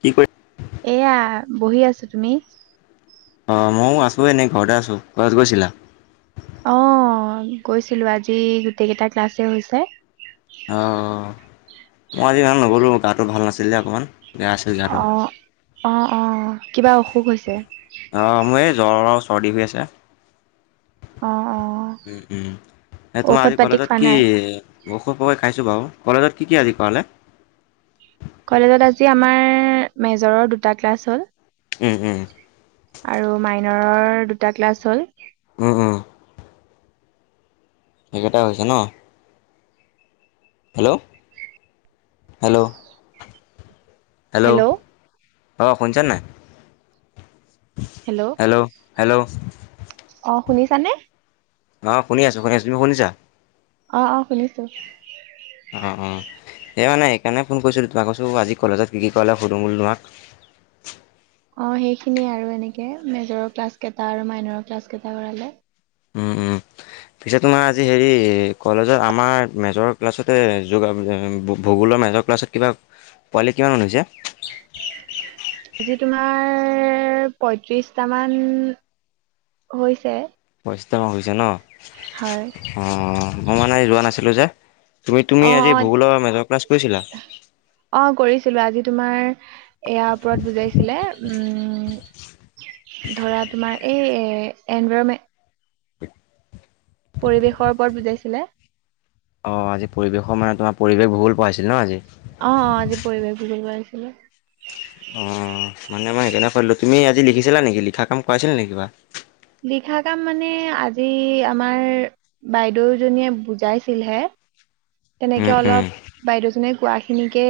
কি [unintelligible] এয়া বহি আছোঁ, তুমি? অ', মইয়ো আছোঁ এনে ঘৰতে আছোঁ, কলেজ গৈছিলা? অ', গৈছিলোঁ আজি গোটেই কেইটা ক্লাছে হৈছে। অঁ মই আজি ইমান নগ'লোঁ গাটো ভাল আছিল নে অকণমান? বেয়া আছিল গাটো অ', অ, অ, কিবা অসুখ হৈছে। অ', মোৰ এই জ্বৰ আৰু চৰ্দি হৈ আছে। অ', অ উম, উম, এ তোমাৰ ঔষধ আজি পাতি কলেজত খোৱা কি, নাই ঔষধ [unintelligible] [unintelligible] বাৰু, কলেজত কি কি আজি কৰালে? কলেজত আজি আমাৰ, মেজৰৰ দুটা ক্লাছ হ'ল। উম, উম, [unintelligible] দুটা ক্লাছ হ'ল। উম, উম, সেইকেইটা হৈছে ন? হেল্ল' হেল্ল' হেল্ল' অ শুনচা নে নাই? হেল্ল' হেল্ল' অ শুনিছানে? অ শুনি আছো, শুনি আছো, তুমি শুনিছা? অ অ শুনিছো। অ অ এই মানে এনে ফোন কৰিছিলোঁ তোমাক। কৈছোঁ আজি কলেজত কি কি কলে সুধু বোলো তোমাক অঁ সেইখিনিয়ে আৰু এনেকৈ মেজৰৰ ক্লাছকেইটা আৰু মাইনৰ ক্লাছকেইটা কৰালে। উম, উম। পিছে তোমাৰ আজি হেৰি, কলেজত আমাৰ মেজৰ ক্লাছতে য ভূগোল মাজৰ ক্লাছত কিবা পোৱালি কিমান মান হৈছে? [unintelligible] আজি তোমাৰ পয়ত্ৰিশটামান হৈছে। পয়ত্ৰিশ হৈছে ন। হয় অঁ, মই মানে যোৱা নাছিলোঁ যে তুমি তুমি অ। আজি অ। ভূগোলৰ মেজৰ ক্লাছ কৰিছিলা অ, কৰিছিলো আজি তোমাৰ এয়াৰ ওপৰত বুজাইছিলে উম ধৰা তোমাৰ এই এনভৰমেট পৰিৱেশৰ ওপৰত বুজাইছিলে। অ আজি পৰিৱেশৰ মানে তোমাৰ পৰিৱেশ ভূগোল পঢ়াইচিলে ন আজি। কি [unintelligible] অঁ মানে মই সেইকাৰণে কৰিলোঁ। তুমি আজি লিখিছিলা নেকি? লিখা কাম কৰাইছিল নেকি কিবা? লিখা কাম মানে আজি আমাৰ বাইদেউজনীয়ে বুজাইছিলহে উম তেনেকে উম অলপ বাইদেউ জনে কোৱা খিনিকে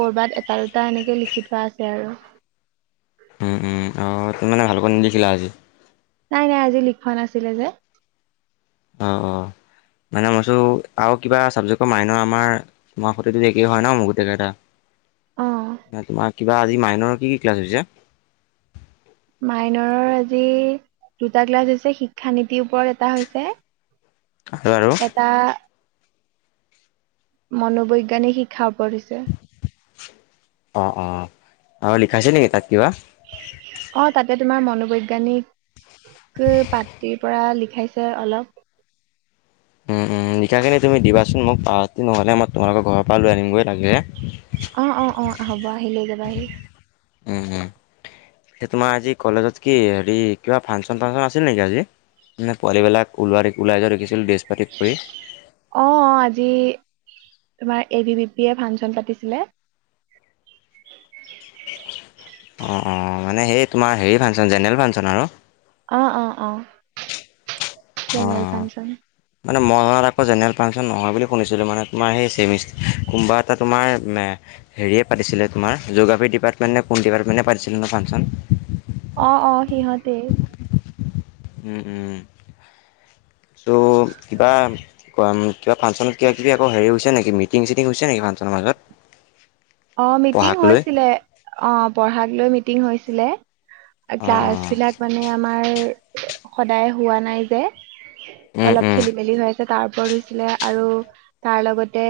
কৰবাত এটা-দুটা এনেকে লিখি থোৱা আছে আৰু। উম উম অ তুমি মানে ভালকৈ নিদেখিলা আজি। নাই নাই আজি লিখোৱা নাছিলে যে অঁ অঁ মানে মইছোঁ আৰু কিবা চাবজেক্টৰ মাইনৰ আমাৰ মাৰ সটো একেই হয় ন মোৰ গোটেই কেই অ এটা তোমাৰ কিবা আজি মাইনৰ কি কি ক্লাছ হৈছে? মাইনৰৰ আজি দুটা ক্লাছ হৈছে। শিক্ষা নীতিৰ ওপৰত এটা হৈছে আৰু, আৰু, এটা মনোবৈজ্ঞানিক শিক্ষা ওপৰত হৈছে অ, অ, আৰু লিখাইছে নেকি তাত? কিবা? অ, তাতে তোমাৰ মনোবৈজ্ঞানিক পাঠতিৰ পৰা লিখ খাইছে অলপ উম, উম, লিখাখিনি তুমি দিবাচোন মোক, অ নহ'লে মই তোমালোকৰ ঘৰৰ পৰা লৈ আনিমগৈ লাগিলে। অ অ অ হ'ব, আহি লৈ যাবা আহি। উম, উম, তোমাৰ আজি কলেজত কি হেৰি কিবা ফাংচন ফাংচন আছিল নেকি আজি? মানে পোৱালিবিলাক ওলাই ওলাই যোৱা দেখিছিল ড্ৰেছ পাতি কৰি। অ অ আজি তোমাৰ এ ভি বি পি য়ে ফাংচন পাতিছিলে। অ, অ, মানে সেই তোমাৰ হেৰি ফাংচন জেনেৰেল ফাংচন আৰু অ, অ, অ, জেনেৰেল অ'। ফচোন। মানে মইত আকৌ জেনেৰেল ফাংচন নহয় বুলি শুনিছিলোঁ, মানে তোমাৰ সেই চেমিষ্টাৰ কোনোবা এটা তোমাৰ হেৰীয়ে পাতিছিলে তোমাৰ, জীয়গ্ৰফি ডিপাৰ্টমেণ্ট নে কোন ডিাৰ্টমেণ্টে পাতিছিল ন ফাংচন অ, অ, সিহঁতে। উম, উম, ত' কিবা ক কিবা ফাংচনত কিবা কিবি আকৌ হেৰি হৈছে নেকি মি চিটিং চিটিং হৈছে নেকি? ফাংচনৰ মাজত অ, মিটিং পঢ়াক লৈ হৈছিলে অ পঢ়াগ লৈ মিটিং হৈছিলে। অঁ ক্লাছ অঁ বিলাক মানে আমাৰ সদায় হোৱা নাই যে উম অলপ উম খেলি মেলি হৈ আছে তাৰ হৈছিলে আৰু তাৰ লগতে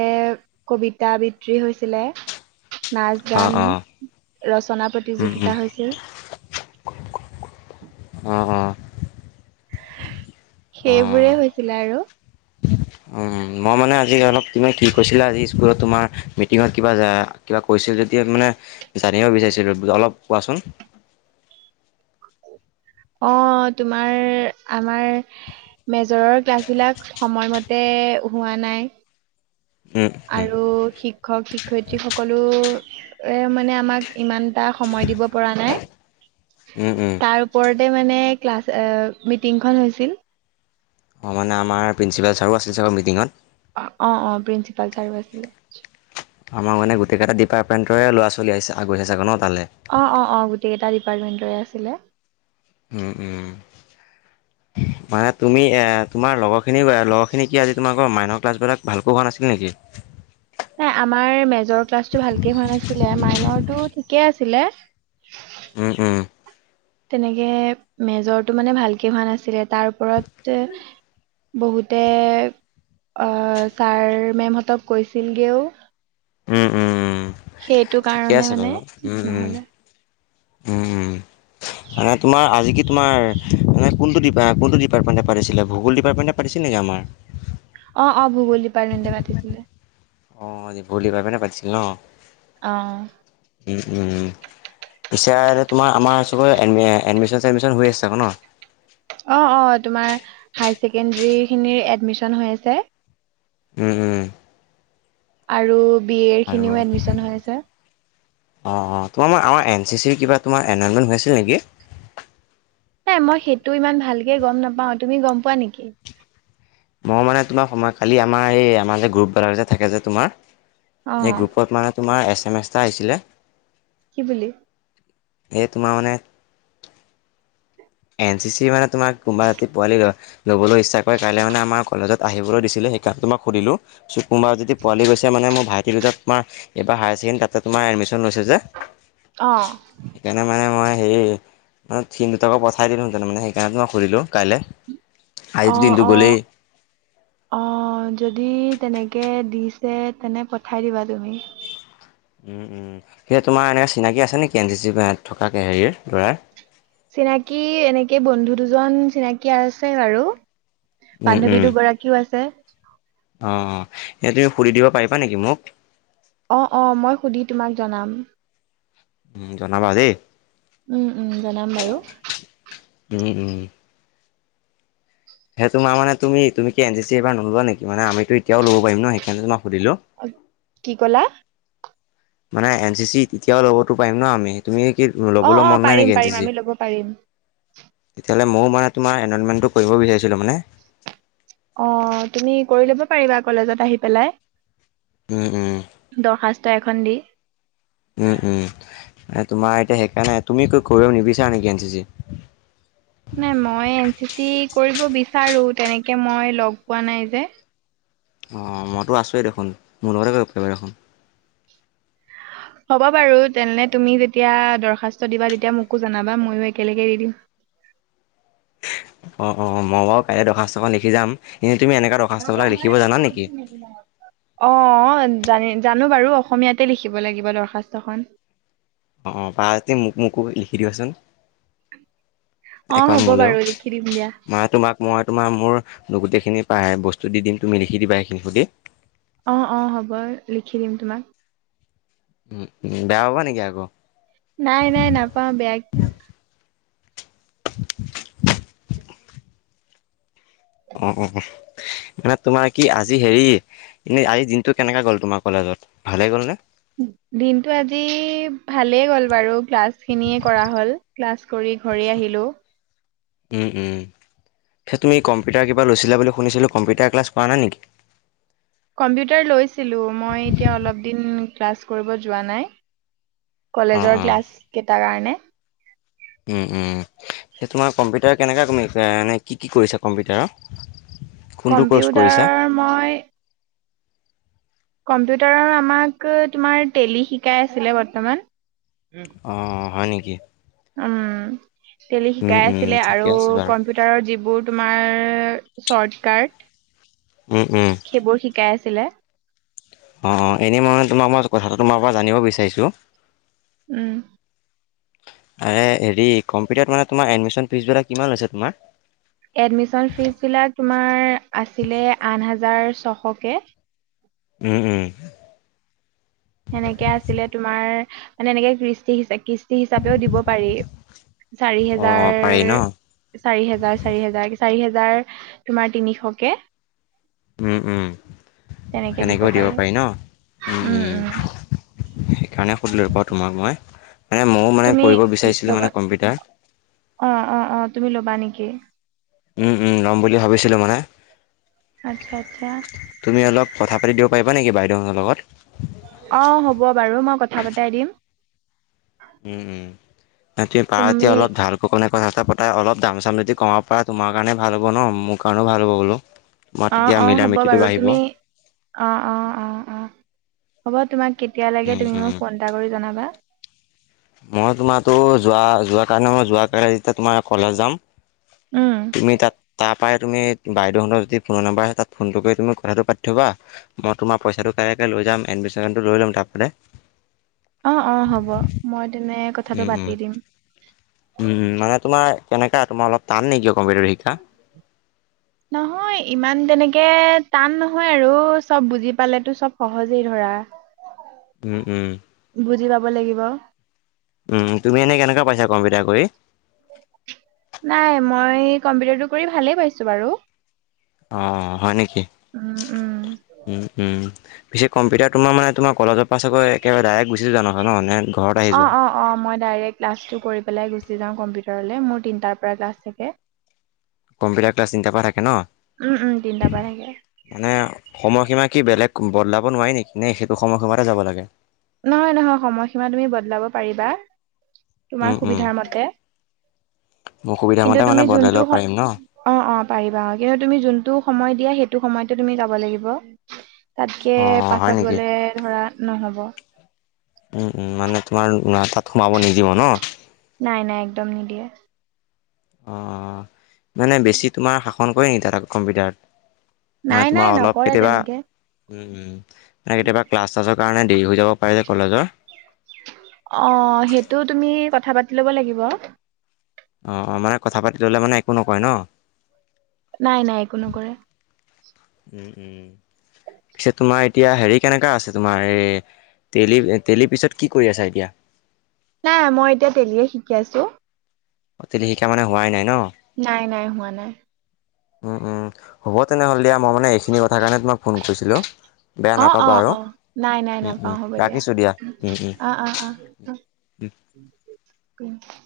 কবিতা আবৃত্তি হৈছিলে নাচ অঁ গান অঁ ৰচনা উম উম প্ৰতিযোগিতা হৈছিল। অ, অ, সেইবোৰে হৈছিলে আৰু। উ, মই মানে আজি অলপ তমি কি কৈছিলা আজি স্কুলত তোমাৰ মিটিঙত কিবা কিবা কৈছিল য এতিয়া মানে জানিব বিচাৰিছিলোঁ অলপ কোৱাচোন? [inaudible] অ, তোমাৰ আমাৰ মেজৰৰ ক্লাছ বিলাক সময়মতে হোৱা নাই। উম উম আৰু শিক্ষক শিক্ষয়িত্ৰী সকলো এ মানে আমাক ইমান এটা সময় দিব পৰা নাই উম উম তাৰ ওপৰত মানে ক্লাছ মিটিংখন হৈছিল। অঁ, মানে আমাৰ প্ৰিন্সিপাল ছাৰো আছিলে চাৰৰ মিটিঙত অ, অ, প্ৰিন্সিপাল ছাৰো আছিলে। আমাৰ মানে গোটেইটা ডিপাৰ্টেণ্টৰে ল'ৰা ছোৱালী আগ়িছে ছাগানত অ, অ, অ, গোটেইকেইটা ডিপাৰ্টমেণ্টৰে আছিলে। উম, উম, [inaudible] মানে তুমি এ তোমাৰ লগৰ খিনি লগৰ খিনি কি আজি তোমাকৰ মাইনৰ ক্লাছ বিলাক ভালকৈ হোৱা নাছিল নেকি? [inaudible] নাই আমাৰ মেজৰ ক্লাছটো ভালকে হোৱা নাছিলে মাইনৰটো ঠিকে আছিলে। উম, উম, তেনেকে মেজৰটো মানে ভালকে হোৱা নাছিলে তাৰ ওপৰত বহুতে ছাৰ মেমহঁতক কৈছিলগৈও উম, উম, উম, সেইটো ঠিকে কাৰণে আছে মানে বাৰু উম উম নহলে উম মানে তোমাৰ আজি কি তোমাৰ মানে কোনটো ডিাৰ কোনটো ডিপাৰ্টমণ্ট পাতিছিল ভগল ডিপাৰটেণ্টে পাতিছিল নেকি আমাৰ অ অ ভূগোল ডিপাৰ্টমেণ্টে পাতিছিলে। অ ভূগোল ডিপাৰ্টমেণ্টে পাতিছিলে ন। অ। উম উম উম পিছে তোমাৰ আমাৰ চবডম এডমিশ্যন চেডমিশ্যন হৈ আছে আক ন অ অ তোমাৰ হাইছেকেণ্ডি খিনি এডমিছন হৈ আছে। উম উম আৰু বি এৰ আৰু খিনিও এডমিশন হৈ আছে। অ অ তোমাৰ আমাৰ এন চি চিৰ কিবা তোমাৰ এনৰলমেন হৈ আছিল নেকি? এ মই সেইটো ইমান ভালকে গম নাপাও। তুমি গম পোৱা নেকি? মই মানে তোমাৰ সময় কালি আমাৰ এই আমাৰ যে গ্ৰুপবেলাক যে থাকে যে তোমাৰ অ এই গ্ৰুপত মানে তোমাৰ এছ এম এছ এটা আহিছিলে কি বুলি? সে তোমাৰ মানে এন চি চি মানে তোমাৰ কোনোবা ৰাতি পোৱালি লবলৈ ইচ্ছা কৰে কাইলৈ মানে আমাৰ কলেজত আহিবলৈ দিছিলে সেইকাৰনে তোমাক সুধিলো চ কোনোবা যদি পোৱালি গৈছে মানে মোৰ ভাইটিদুটা তোমাৰ এইবাৰ হায়াৰ ছেকেণ্ডেৰী তাতে তোমাৰ এডমিশ্যন লৈছে যে অ সেইকাৰণে মানে মই সেই ম সি দুতাকো পঠাই দিলোহেঁতেন মানে সেইকাৰণেতো মই সুধিলোঁ কাইলে অ আজীটো দিনটো অ গ'লেই। [inaudible] অ যদি তেনেকে দিছে তেনে পঠাই দিবা তুমি। উম উম সেইয়া তোমাৰ এনেকে চিনাকি আছে নেকি এন চি চি থকা হেৰিৰ ল'ৰাৰ। চিনাকি এনেকে বন্ধু দুজন চিনাকী আছে বাৰু উম, বান্ধৱী উম। দুগৰাকীও আছে। অ এ তুমি সুধি দিব পাৰিবা নেকি মোক? অ অ মই সুধি তোমাক জনাম। উম জনাবা দেই। উম উম জনাম বাৰু। উম উম। হে তোমাৰ মানে তুমি এন চি চি এ নোলোৱা নেকি মানে আমি এতিয়াও লব পাৰিম ন সেইকাৰণে তোৰ কি কলা? মানে এন চি চি তেতিয়াও ল'বতো পাৰিম ন আমি তুমি কি ও অ লবলৈ অ মন নাই পাৰিম নেকি এন চি পাৰিম চি? আমি ল'ব পাৰিম তেতিয়াহলে মও মই তোমাৰ এনৰলমেনটো কৰিব বিছাৰিছিলো মানে। অঁ তুমি কৰি ল'ব পাৰিবা কলেজত আহি পেলাই। উম, উম। দৰখাস্ত এখন দি। উম উম। তোমাৰ এতিয়া সেকাৰণে তুমি কি কৰিব নিবিচাৰা নেকি এন চি চি? নাই মই এন চি চি কৰিব বিচাৰো, তেনেকে মই লগ পোৱা নাই যে। অঁ মইতো আছোৱেই দেখোন মোৰ লগতে কৰিব পাইবা দেখোন। হ'ব বাৰু, তেনহলে তুমি যেতিয়া দৰ্খাস্ত দিবা তেতিয়া মোকো জনাবা ময়ো একেলগে দি দিম। [inaudible] অঁ অঁ মই বাৰু কাইলে দৰ্খাস্তখন লিখি যাম। এ [unintelligible] অঁ জানি জানো বাৰু অসমীয়াতে লিখিব লাগিব দৰখাস্তখন। অঁ অঁ পাৰা যদি মোক মোকো লিখি দিবাচোন। অ', এখন হ'ব মোলেও বাৰু লিখি দিম দিয়া। মানে তোমাক মই তোমাৰ মোৰ গোটেইখি খিনি পাই বস্তু দিম তুমি লিখি দিবা সখিনি সুধি অঁ অঁ হ'ব লিখি দিম তোমাক। উ উ বেয়া হবা নেকি আকৌ? নাই নাই নাপাওঁ বেয়া কি [unintelligible] অঁ অঁ মানে তোমাৰ কি আজি হেৰি এনেই আজি দিনটো কেনেকাে গ'ল তোমাৰ কলেজ জত ভালেই গ'লনে? দিনটো আজি ভালেই গ'ল বাৰু ক্লাছ খিনিয়ে কৰা হ'ল ক্লাছ কৰি [unintelligible] ঘূৰি আহিলোঁ। উম, উম, পিছে তুমি কম্পিউটাৰ কিবা লৈছিলা বুলি শুনিছিলোঁ কম্পিউটাৰ ক্লাছ কৰা নাই নেকি? কম্পিউটাৰ লৈছিলোঁ মই এতিয়া অলপ দিন ক্লাছ কৰিব যোৱা নাই। অ কলেজৰ অ ক্লাছ কেইটাৰ কাৰণে। উম, উম, তে' তোমাৰ কম্পিউটাৰ কেনেকা চলি আছে, কি কি কৰিছা কম্পিউটাৰৰ? কোনটো ক'ৰ্চ কম্পিউটাৰ কৰিছা মই কম্পিউটাৰৰ আমাক, তোমাৰ টেলী শিকাই আছিলে বৰ্তমান। অ', হয় নেকি? টেলী উম, শিকাই উম, আছিলে আৰু, ঠিকে আছে বাৰু। কম্পিউটাৰৰ যিবোৰ তোমাৰ শ্বৰ্টকাট। উম, উম, সেইবোৰ শিকাই আছিলে। অ', এনে মইে তোমাক মই কথাটো তোমাৰ পৰা জানিব বিচাৰিছোঁ। উম, এ হেৰি কম্পিউটাৰত মানে তোমাৰ এডমিশ্যন ফীজবিলাক কিমান হৈছে তোমাৰ? এডমিশ্যন ফীজবিলাক তোমাৰ আছিলে আঠ হাজাৰ ছশকে। উম', উম'। সেনেকে আছিলে তোমাৰ মানে এনেকে কৃষ্টি হিচ কৃষ্টি হিচাপেও দিব পাৰি। চাৰি অ', হেজাৰ, অ', পাৰি ন? চাৰি হেজাৰ, চাৰি হেজাৰ, চাৰি হেজা হাজাৰ তোমাৰ তিনিশকে। উম', উম' সেনেকৈও দিব পাৰি ন। উম, উম'। সেইকাৰণে সুধিলো পা তোমাক মই, মানে ময়ো মানে কৰিব বিচাৰিছিলো মানে কম্পিউটাৰ। অহ', অহ', অহ' তুমি ল'বা নেকি? উম', উম' ল'ম বুলি ভাবিছিলো মানে। আচ্ছা আচ্ছা তুমি অলপ কথা পাতি দিব পাৰিবা নেকি বাইদেউহঁতৰ লগত। অহ' হ'ব বাৰু, মই কথা পতাই দিম। উম', উম' নাই তুমি পাৰ এতিয়া অলপ ঢাল ককনে কা তাই অলপ দাম চাম যদি কমাব পৰা তোমাৰ কাৰণে ভাল হ'ব ন, মোৰ কাৰণেও ভাল হ'ব বোলো। তোমাৰ অহ', তেতিয়া অহ' মিলা হ'ব মিতিটো বাৰু বাঢ়িব তুমি। অহ', অহ', অহ', অহ' হ'ব তোমাক। কেতিয়া লাগে উম তুমি উম মোক ফোন এটা কৰি জনাবা। মই তোমাৰো যোৱা, যোৱা কাৰণে মই যোৱা কালিতে তোমাৰ কলেজ যাম। উম, তুমি তাত তাৰপাই তুমি বাইদেউহঁতৰ যদি ফোনৰ নম্বৰ আছে তাত ফোনটো কৰি তুমি কথাটো পাতি থ'বা, মই তোমাৰ পইচাটো কাইাৰেকৈ লৈ যাম এন বিচাৰনটো লৈ ল'ম তাৰপাতে। অহ', অহ' হ'ব মই তেনে কথাটো উম', পাতি উম'। দিম। উম', উম' মানে তোমাৰ। কেনেকা তোমাৰ অলপ টান নেকি, কম্পিউটাৰটো শিকা। নহয় ইমান তেনেকে টান নহয় আৰু চব বুজি পালেতো চব সহজেই ধৰা। [unintelligible] উম', উম'। বুজি পাব লাগিব। উম' তুমি এনেই কেনেকুৱা পাইছা কম্পিটাৰ কৰি। নাই মই কম্পিউটাৰটো কৰি ভালেই পাইছো বাৰু। অহ' হয় নেকি? উম, উম, উম', উম' পিছে কম্পিউটাৰ তোমাৰ মানে তোমৰ কলেজৰ পাছৈ একেবাৰে ডাইৰেক্ট গুচি যোৱা নহয় ন, নে ঘৰত আহি যোৱা অহ', অহ', অহ' মই ডাইৰেক্ট ক্লাছটো কৰি পেলাই গুচি যাওঁ। কম্পিউটাৰলৈ মোৰ তিনিটাৰ পৰা ক্লাছ থাকে। কম্পিউটাৰ ক্লাছ তিন তাৰ পৰা থাকে ন, উম, উম, তিনটাৰ পৰা থাকে। মানে সময়সীমা কি বেলেগ বদলাব নোৱাৰি নেকি, নে সেইটো সময় সময়তে যাব লাগে। নহয়, নহয় সময়সীমা তুমি বদলাব পাৰিবা। উম, তোমাৰ উম, সুবিধাৰ মতে। মোৰ সুবিধা কিন্তু মতে মানে তুমি বদলাই যোনটো, ল'ব অহ, পাৰিম ন? অহ, পাৰিবা কিন্তু তুমি যোনটো সময় দিয়া সেই এইটো সময়ত তুমি যাব লাগিব। তাতকে অ', অ', হয় পাছত নেকি? গ'লে ধৰা নহ'ব। উম', উম' মানে তোমাৰ তাত সোমাব নিদিব ন। নাই নাই একদম নিদিয়ে। অহ' মানে বেছি তোমাৰ শাসন কৰে নেকি তাত, কম্পিউটাৰত। মানে নাই তোমাৰ নাই অলপ নকৰে কেতিয়াবা তেনেকে উম, উম, মানে কেতিয়াবা ক্লাছ চাছৰ কাৰণে দেৰি হৈ যাব। পাৰে যে কলেজৰ। অহ' সেইটো তুমি কথা পাতি ল'ব লাগিব। অহ', অহ' মানে কথা পাতি ল'লে মানে একো নকয় ন। নাই নাই একো নকৰে। উম', উম' পিছেত তোমাৰ এতিয়া হেৰি কেনেকা আছে তোমাৰ এই তেলি, তেলি পিছত কি কৰি আছা এতিয়া। নাই মই এতিয়া তেলিয়ে শিকি আছো। অহ' তেলি শিকা মানে হোৱাই নাই ন। নাই, নাই, হোৱা নাই। উম, উম। হ'ব তেনেহ'লে দিয়া। মই মানে এইখিনি কথা কাৰণে তোমাক ফোন কৰিছিলোঁ। বেয়া অ', নাপাবা অ', আৰু অ', নাই নাই উম নাপাওঁ। উম হ'ব দিয়া। ৰাখিছোঁ উম উম অ', অ', অ'। [inaudible]